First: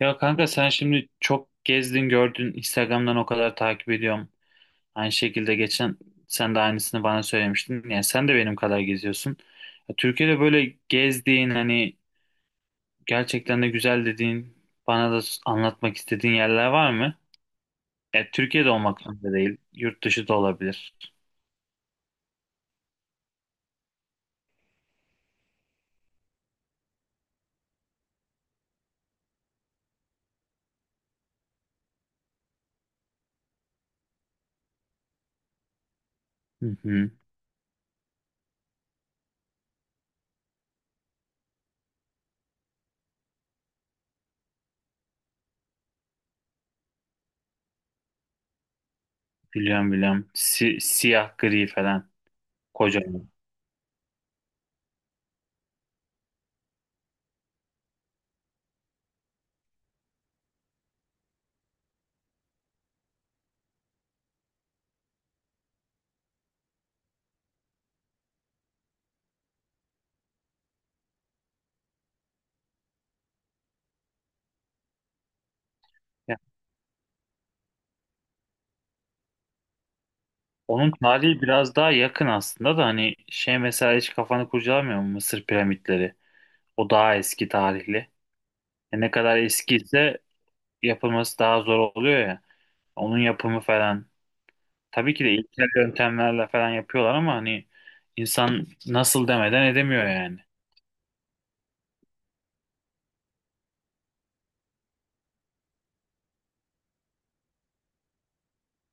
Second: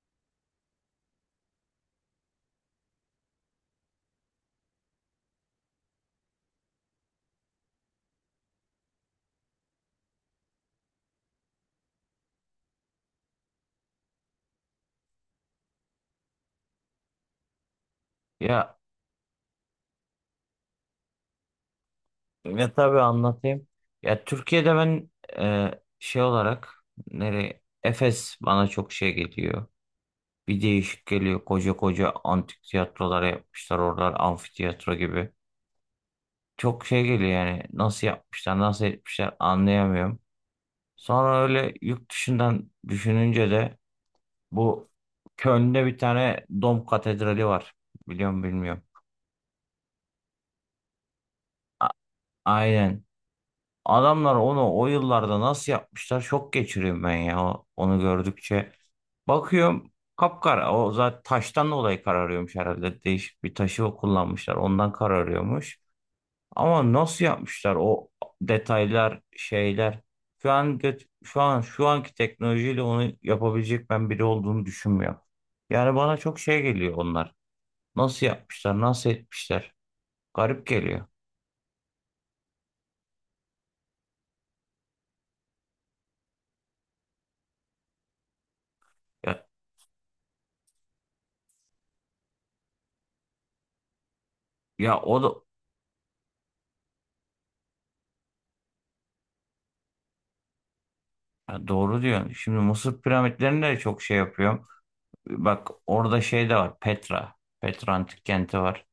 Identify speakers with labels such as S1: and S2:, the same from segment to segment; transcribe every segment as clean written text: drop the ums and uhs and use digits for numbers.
S1: Ya kanka, sen şimdi çok gezdin gördün, Instagram'dan o kadar takip ediyorum. Aynı şekilde geçen sen de aynısını bana söylemiştin. Yani sen de benim kadar geziyorsun. Ya Türkiye'de böyle gezdiğin hani gerçekten de güzel dediğin bana da anlatmak istediğin yerler var mı? Ya Türkiye'de
S2: Ya
S1: olmak zorunda değil. Yurt dışı da olabilir.
S2: ya tabii anlatayım. Ya Türkiye'de ben, e, şey olarak nereye Efes bana çok şey geliyor. Bir değişik geliyor. Koca koca antik tiyatrolar yapmışlar. Oralar amfiteyatro gibi.
S1: Hı
S2: Çok şey
S1: hı,
S2: geliyor yani. Nasıl yapmışlar, nasıl etmişler anlayamıyorum. Sonra öyle yurt dışından düşününce de bu Köln'de bir tane Dom Katedrali var. Biliyorum bilmiyorum.
S1: biliyorum biliyorum. Siyah gri
S2: A-
S1: falan.
S2: aynen.
S1: Kocaman.
S2: Adamlar onu o yıllarda nasıl yapmışlar, şok geçiriyorum ben ya onu gördükçe. Bakıyorum kapkara, o zaten taştan dolayı kararıyormuş herhalde, değişik bir taşı kullanmışlar ondan kararıyormuş. Ama nasıl yapmışlar o detaylar, şeyler. Şu an şu anki teknolojiyle onu yapabilecek ben biri olduğunu düşünmüyorum. Yani bana
S1: Ya,
S2: çok şey geliyor onlar. Nasıl yapmışlar, nasıl etmişler? Garip
S1: onun
S2: geliyor.
S1: tarihi biraz daha yakın aslında da hani şey, mesela hiç kafanı kurcalamıyor mu Mısır piramitleri? O daha eski tarihli. E ne kadar
S2: Ya,
S1: eskiyse yapılması daha zor oluyor ya. Onun yapımı falan.
S2: ya
S1: Tabii
S2: o
S1: ki
S2: da.
S1: de ilkel yöntemlerle falan yapıyorlar, ama hani insan nasıl demeden edemiyor yani.
S2: Ha, doğru diyorsun. Şimdi Mısır piramitlerinde de çok şey yapıyorum. Bak orada şey de var. Petra. Petra antik kenti var.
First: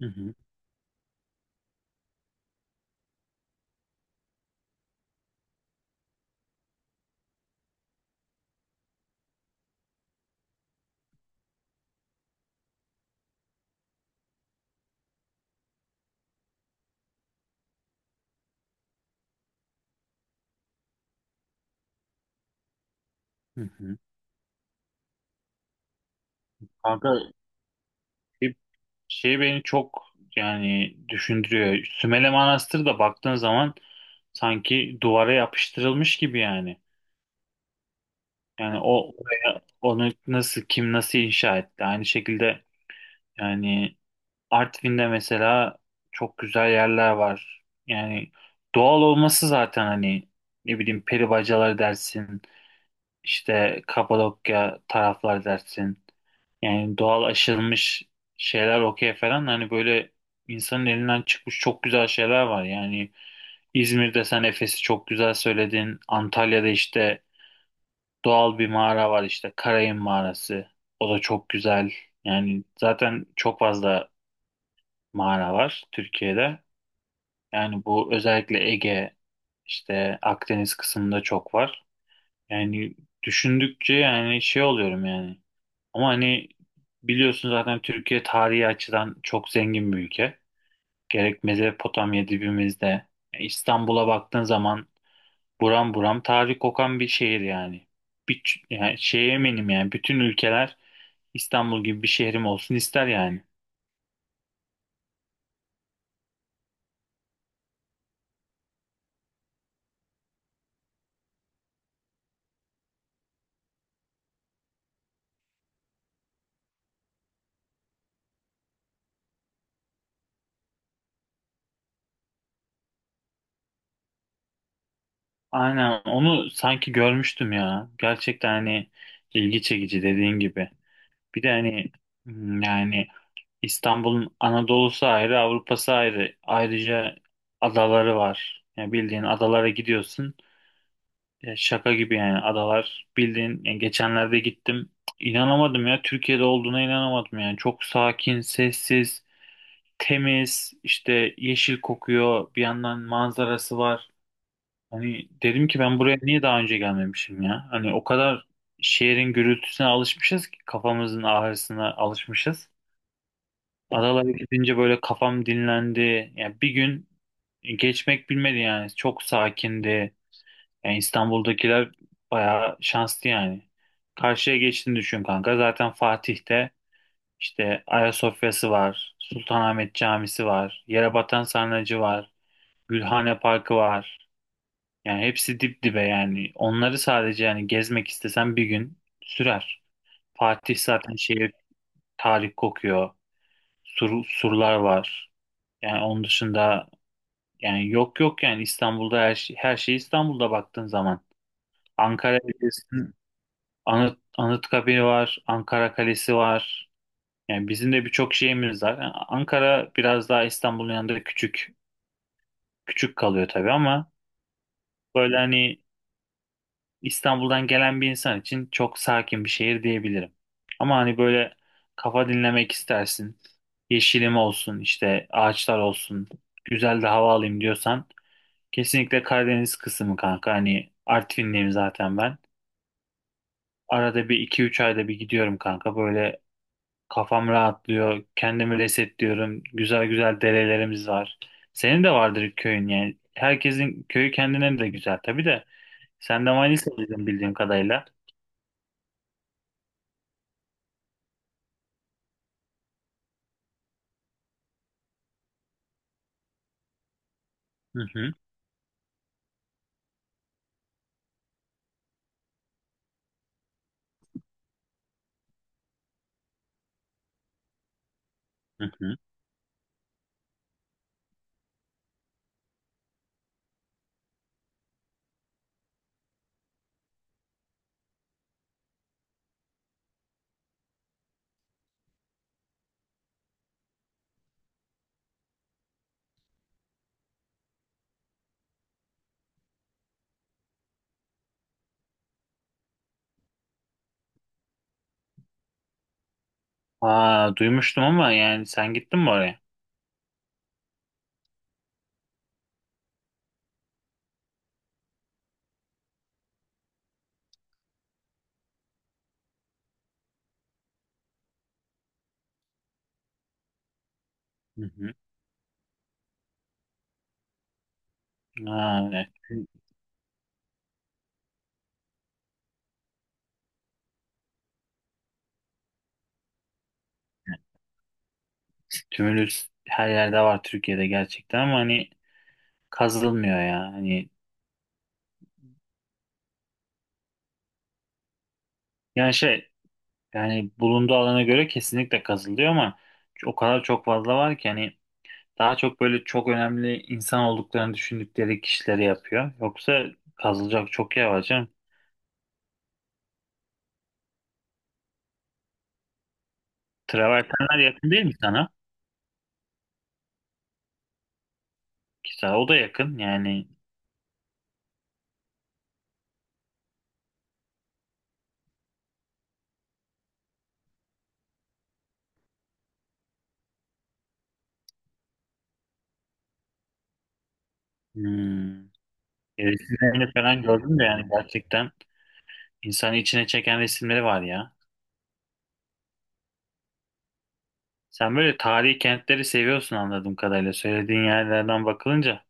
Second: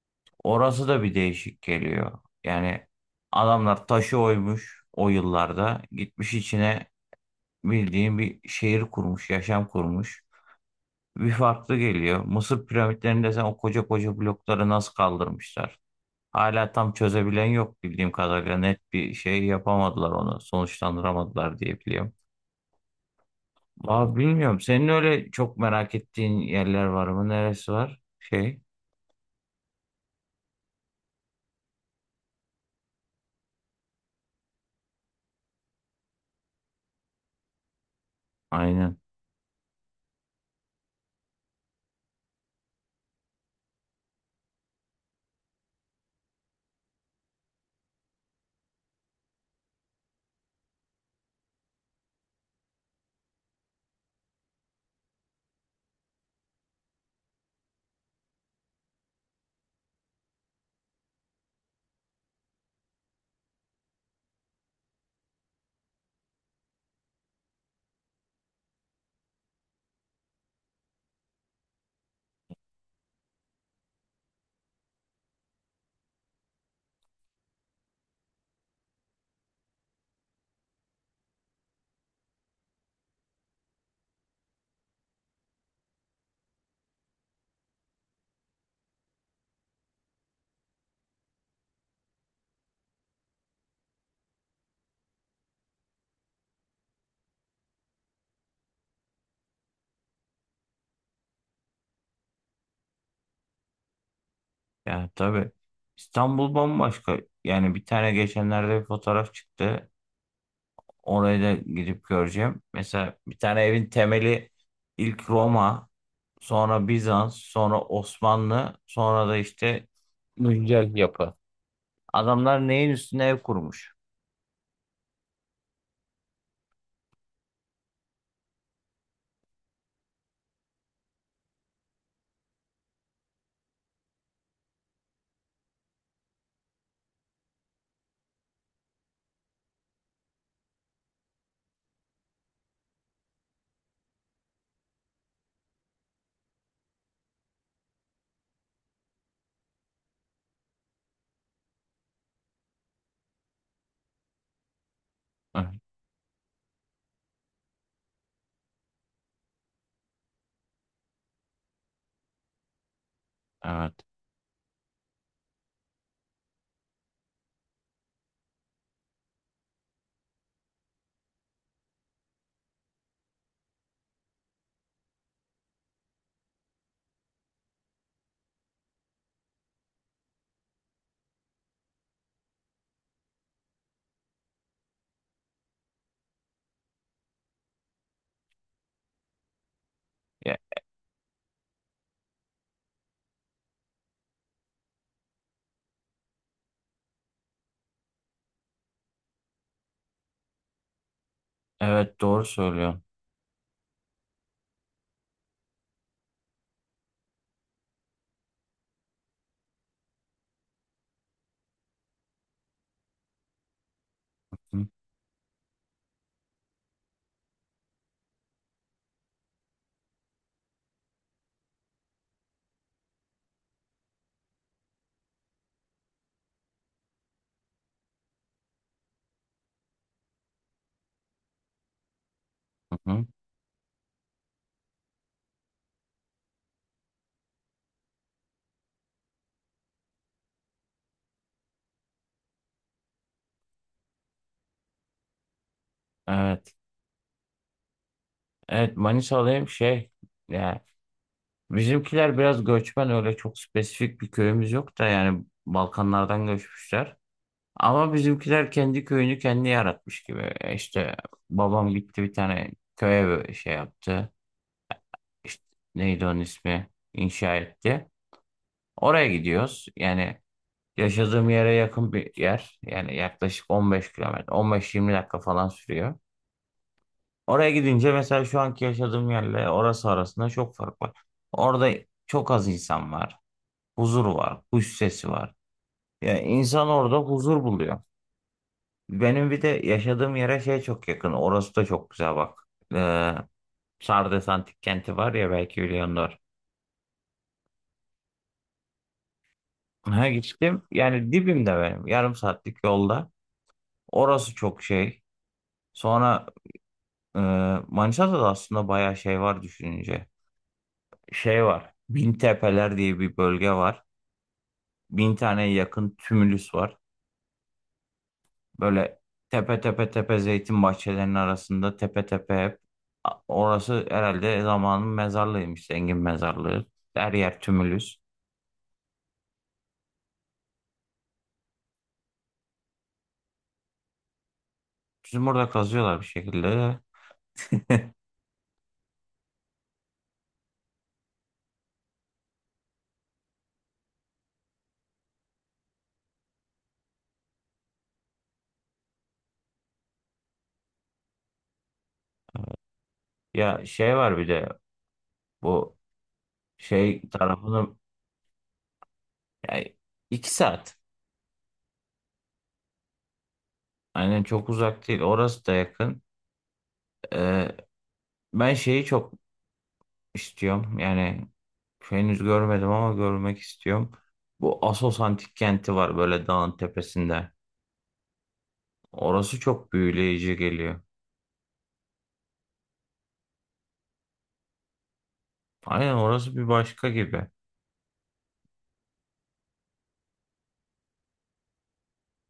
S1: Hı hı,
S2: Orası da bir değişik geliyor. Yani adamlar taşı oymuş o yıllarda. Gitmiş içine bildiğin bir şehir kurmuş, yaşam kurmuş. Bir farklı geliyor. Mısır piramitlerinde sen o koca koca blokları nasıl kaldırmışlar? Hala tam çözebilen yok bildiğim kadarıyla. Net bir şey yapamadılar onu. Sonuçlandıramadılar diye biliyorum.
S1: hı hı.
S2: Abi bilmiyorum. Senin öyle çok merak ettiğin yerler var
S1: Kanka
S2: mı? Neresi var?
S1: şey,
S2: Şey.
S1: şey beni çok, yani düşündürüyor. Sümele Manastırı da baktığın zaman sanki duvara yapıştırılmış gibi yani. Yani
S2: Aynen.
S1: o oraya, onu nasıl, kim nasıl inşa etti? Aynı şekilde yani Artvin'de mesela çok güzel yerler var. Yani doğal olması zaten, hani ne bileyim peribacalar dersin, işte Kapadokya taraflar dersin. Yani doğal aşılmış şeyler okey falan, hani böyle insanın elinden çıkmış çok güzel şeyler var. Yani İzmir'de sen Efes'i çok güzel söyledin. Antalya'da işte doğal bir mağara var, işte Karayın Mağarası. O da çok güzel. Yani zaten çok fazla mağara var Türkiye'de. Yani bu özellikle Ege, işte Akdeniz kısmında çok var. Yani düşündükçe yani şey oluyorum yani. Ama hani biliyorsun zaten Türkiye tarihi açıdan çok zengin bir ülke. Gerek Mezopotamya dibimizde. İstanbul'a baktığın zaman buram buram tarih kokan bir şehir yani. Bir, Yani şeye eminim, yani bütün ülkeler İstanbul gibi bir şehrim olsun ister yani.
S2: Ya tabii. İstanbul bambaşka. Yani bir tane geçenlerde bir fotoğraf çıktı. Orayı da gidip göreceğim. Mesela bir tane evin temeli ilk Roma, sonra Bizans, sonra Osmanlı, sonra da işte güncel yapı. Adamlar neyin üstüne ev kurmuş?
S1: Aynen onu sanki görmüştüm ya. Gerçekten hani ilgi çekici, dediğin gibi. Bir de hani yani İstanbul'un Anadolu'su ayrı, Avrupa'sı ayrı. Ayrıca adaları var. Yani bildiğin adalara gidiyorsun. Ya şaka gibi yani adalar. Bildiğin, yani geçenlerde gittim. İnanamadım ya, Türkiye'de olduğuna inanamadım yani. Çok sakin, sessiz, temiz, işte yeşil kokuyor. Bir yandan manzarası var. Hani dedim
S2: Hı.
S1: ki ben buraya niye daha önce gelmemişim ya? Hani o kadar şehrin gürültüsüne alışmışız ki, kafamızın ağrısına alışmışız.
S2: Evet.
S1: Adalara gidince böyle kafam dinlendi. Yani bir gün geçmek bilmedi yani. Çok sakindi. Yani İstanbul'dakiler bayağı şanslı yani. Karşıya geçtiğini düşün kanka. Zaten Fatih'te işte Ayasofya'sı var. Sultanahmet Camisi var. Yerebatan Sarnıcı var. Gülhane Parkı var. Yani hepsi dip dibe yani. Onları sadece yani gezmek istesen bir gün sürer.
S2: Ya,
S1: Fatih zaten şehir, tarih kokuyor. Surlar var. Yani onun dışında, yani yok yok yani İstanbul'da her şey, her şey İstanbul'da baktığın zaman.
S2: evet
S1: Ankara
S2: doğru söylüyorsun.
S1: Belediyesi'nin Anıtkabir var, Ankara Kalesi var. Yani bizim de birçok şeyimiz var. Yani Ankara biraz daha İstanbul'un yanında küçük küçük kalıyor tabii, ama
S2: Hı,
S1: böyle hani İstanbul'dan gelen bir insan için çok sakin bir şehir diyebilirim. Ama hani böyle kafa dinlemek istersin, yeşilim olsun, işte ağaçlar olsun, güzel de hava alayım diyorsan kesinlikle Karadeniz kısmı kanka. Hani Artvinliyim zaten ben.
S2: hı hı.
S1: Arada bir, iki üç ayda bir gidiyorum kanka. Böyle kafam rahatlıyor. Kendimi resetliyorum. Güzel güzel derelerimiz var. Senin de vardır köyün yani. Herkesin köyü kendine de güzel tabii de. Sen de
S2: Evet.
S1: Manisa'lıydın bildiğim kadarıyla.
S2: Evet, Manisa'dayım. Şey, yani bizimkiler biraz göçmen, öyle çok spesifik bir köyümüz yok da, yani Balkanlardan göçmüşler.
S1: Hı
S2: Ama
S1: hı.
S2: bizimkiler kendi köyünü kendi yaratmış gibi. E İşte babam gitti bir tane köye, böyle şey yaptı. İşte neydi onun ismi? İnşa etti.
S1: Hı hı.
S2: Oraya gidiyoruz. Yani yaşadığım yere yakın bir yer. Yani yaklaşık 15 kilometre, 15-20 dakika falan sürüyor. Oraya gidince mesela şu anki yaşadığım yerle orası arasında çok fark var. Orada çok az insan var. Huzur var. Kuş sesi var. Yani insan orada huzur buluyor. Benim bir de yaşadığım yere şey çok yakın. Orası da çok güzel bak. Ee, Sardes Antik Kenti var ya, belki biliyorsunuz.
S1: Aa, duymuştum ama yani sen gittin mi oraya?
S2: Ha gittim. Yani dibimde benim. Yarım saatlik yolda. Orası çok şey. Sonra e, Manisa'da da aslında bayağı şey var düşününce. Şey var. Bintepeler diye bir bölge var.
S1: Hı hı.
S2: Bin taneye yakın tümülüs var.
S1: Aa,
S2: Böyle
S1: evet.
S2: tepe tepe tepe, zeytin bahçelerinin arasında tepe tepe hep. Orası herhalde zamanın mezarlığıymış, zengin mezarlığı. Her yer tümülüs.
S1: Tümülüs her yerde var Türkiye'de gerçekten, ama hani kazılmıyor ya. Hani
S2: Bizim burada kazıyorlar bir şekilde.
S1: yani şey, yani bulunduğu alana göre kesinlikle kazılıyor, ama o kadar çok fazla var ki hani daha çok böyle çok önemli insan olduklarını düşündükleri kişileri yapıyor. Yoksa kazılacak çok yer var canım.
S2: Ya şey var bir de bu şey
S1: Travertenler
S2: tarafını,
S1: yakın değil mi sana?
S2: yani iki saat.
S1: Ki sana o da yakın yani.
S2: Aynen, çok uzak değil. Orası da yakın. Ee, ben şeyi çok istiyorum. Yani henüz görmedim ama görmek istiyorum. Bu Assos Antik Kenti var böyle dağın tepesinde.
S1: hmm,
S2: Orası çok
S1: Resimlerini
S2: büyüleyici
S1: falan gördüm
S2: geliyor.
S1: de yani gerçekten insanı içine çeken resimleri var ya.
S2: Aynen, orası bir başka gibi.
S1: Sen böyle tarihi kentleri seviyorsun anladığım kadarıyla, söylediğin yerlerden bakılınca.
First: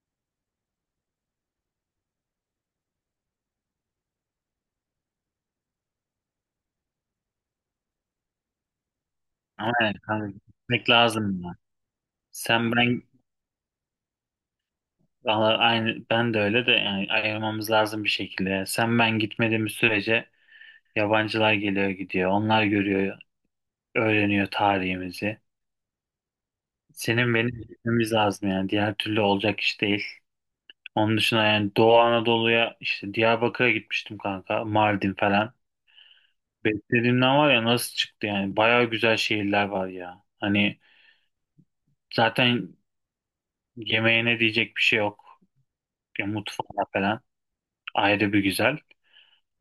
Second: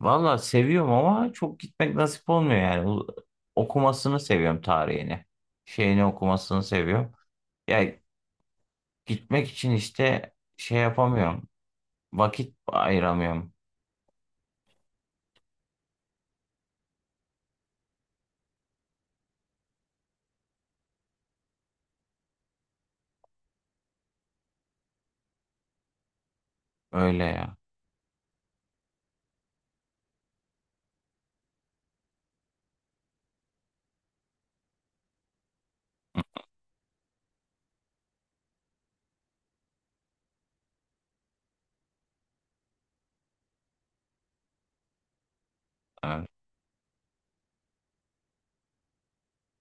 S2: Valla seviyorum ama çok gitmek nasip olmuyor yani. Okumasını seviyorum, tarihini. Şeyini okumasını seviyorum. Ya gitmek için
S1: Ama yani kanka
S2: işte şey
S1: gitmek lazım
S2: yapamıyorum.
S1: ya.
S2: Vakit
S1: Sen ben
S2: ayıramıyorum.
S1: Valla aynı, ben de öyle de yani ayırmamız lazım bir şekilde. Sen ben gitmediğimiz sürece yabancılar geliyor gidiyor. Onlar görüyor, öğreniyor tarihimizi.
S2: Öyle
S1: Senin
S2: ya.
S1: benim gitmemiz lazım yani. Diğer türlü olacak iş değil. Onun dışında yani Doğu Anadolu'ya, işte Diyarbakır'a gitmiştim kanka. Mardin falan. Beklediğimden, var ya, nasıl çıktı yani. Baya güzel şehirler var ya. Hani zaten yemeğine diyecek bir şey yok. Ya
S2: Evet.
S1: mutfağı falan ayrı bir güzel.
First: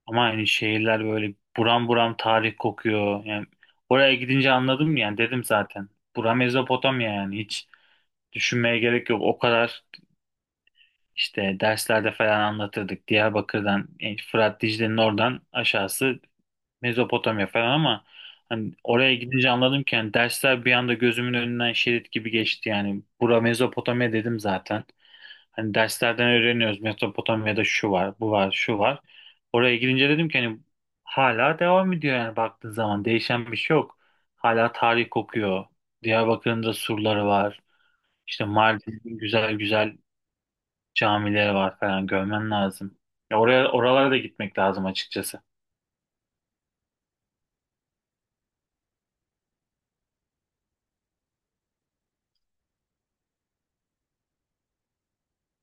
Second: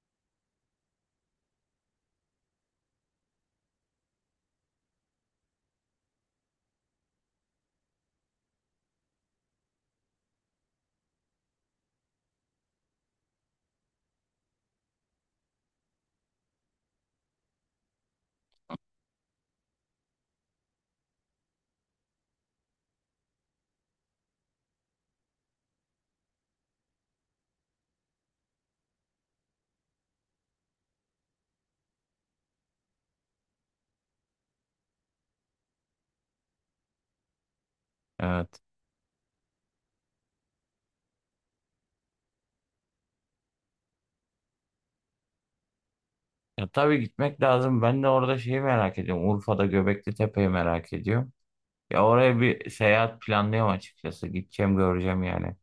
S1: Ama hani şehirler böyle buram buram tarih kokuyor. Yani oraya gidince anladım yani, dedim zaten. Bura Mezopotamya, yani hiç düşünmeye gerek yok. O kadar işte derslerde falan anlatırdık. Diyarbakır'dan, yani Fırat Dicle'nin oradan aşağısı Mezopotamya falan, ama hani oraya gidince anladım ki yani, dersler bir anda gözümün önünden şerit gibi geçti yani. Bura Mezopotamya dedim zaten. Hani derslerden öğreniyoruz Mezopotamya'da şu var, bu var, şu var. Oraya gidince dedim ki hani hala devam ediyor yani, baktığın zaman değişen bir şey yok. Hala tarih kokuyor. Diyarbakır'ın da surları var. İşte
S2: Evet.
S1: Mardin'in güzel güzel camileri var falan, görmen lazım. Ya oraya, oralara da gitmek lazım açıkçası.
S2: Ya tabii gitmek lazım. Ben de orada şeyi merak ediyorum. Urfa'da Göbekli Tepe'yi merak ediyorum. Ya oraya bir seyahat planlıyorum açıkçası. Gideceğim, göreceğim yani.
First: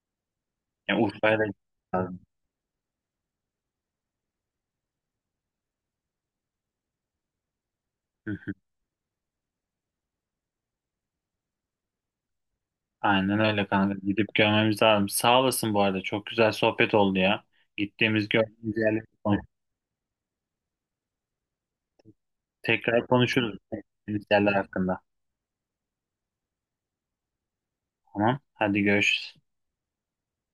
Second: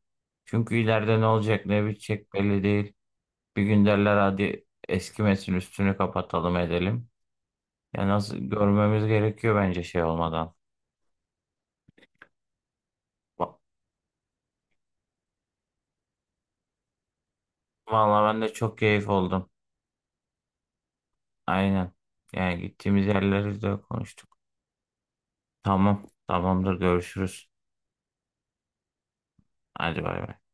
S2: Çünkü
S1: Yani
S2: ileride ne
S1: Urfa'ya da
S2: olacak ne
S1: gitmek
S2: bitecek belli değil. Bir gün derler hadi eskimesin üstünü kapatalım edelim. Ya nasıl,
S1: lazım.
S2: görmemiz gerekiyor bence şey olmadan.
S1: Aynen
S2: Va-
S1: öyle kanka. Gidip görmemiz lazım. Sağ olasın bu arada. Çok güzel sohbet oldu ya. Gittiğimiz,
S2: Vallahi ben de
S1: gördüğümüz
S2: çok
S1: yerleri
S2: keyif
S1: konuştuk.
S2: oldum. Aynen. Yani gittiğimiz
S1: Tekrar konuşuruz
S2: yerleri de
S1: gittiğimiz
S2: konuştuk.
S1: yerler hakkında.
S2: Tamam. Tamamdır, görüşürüz.
S1: Tamam. Hadi görüşürüz.
S2: Hadi bay bay.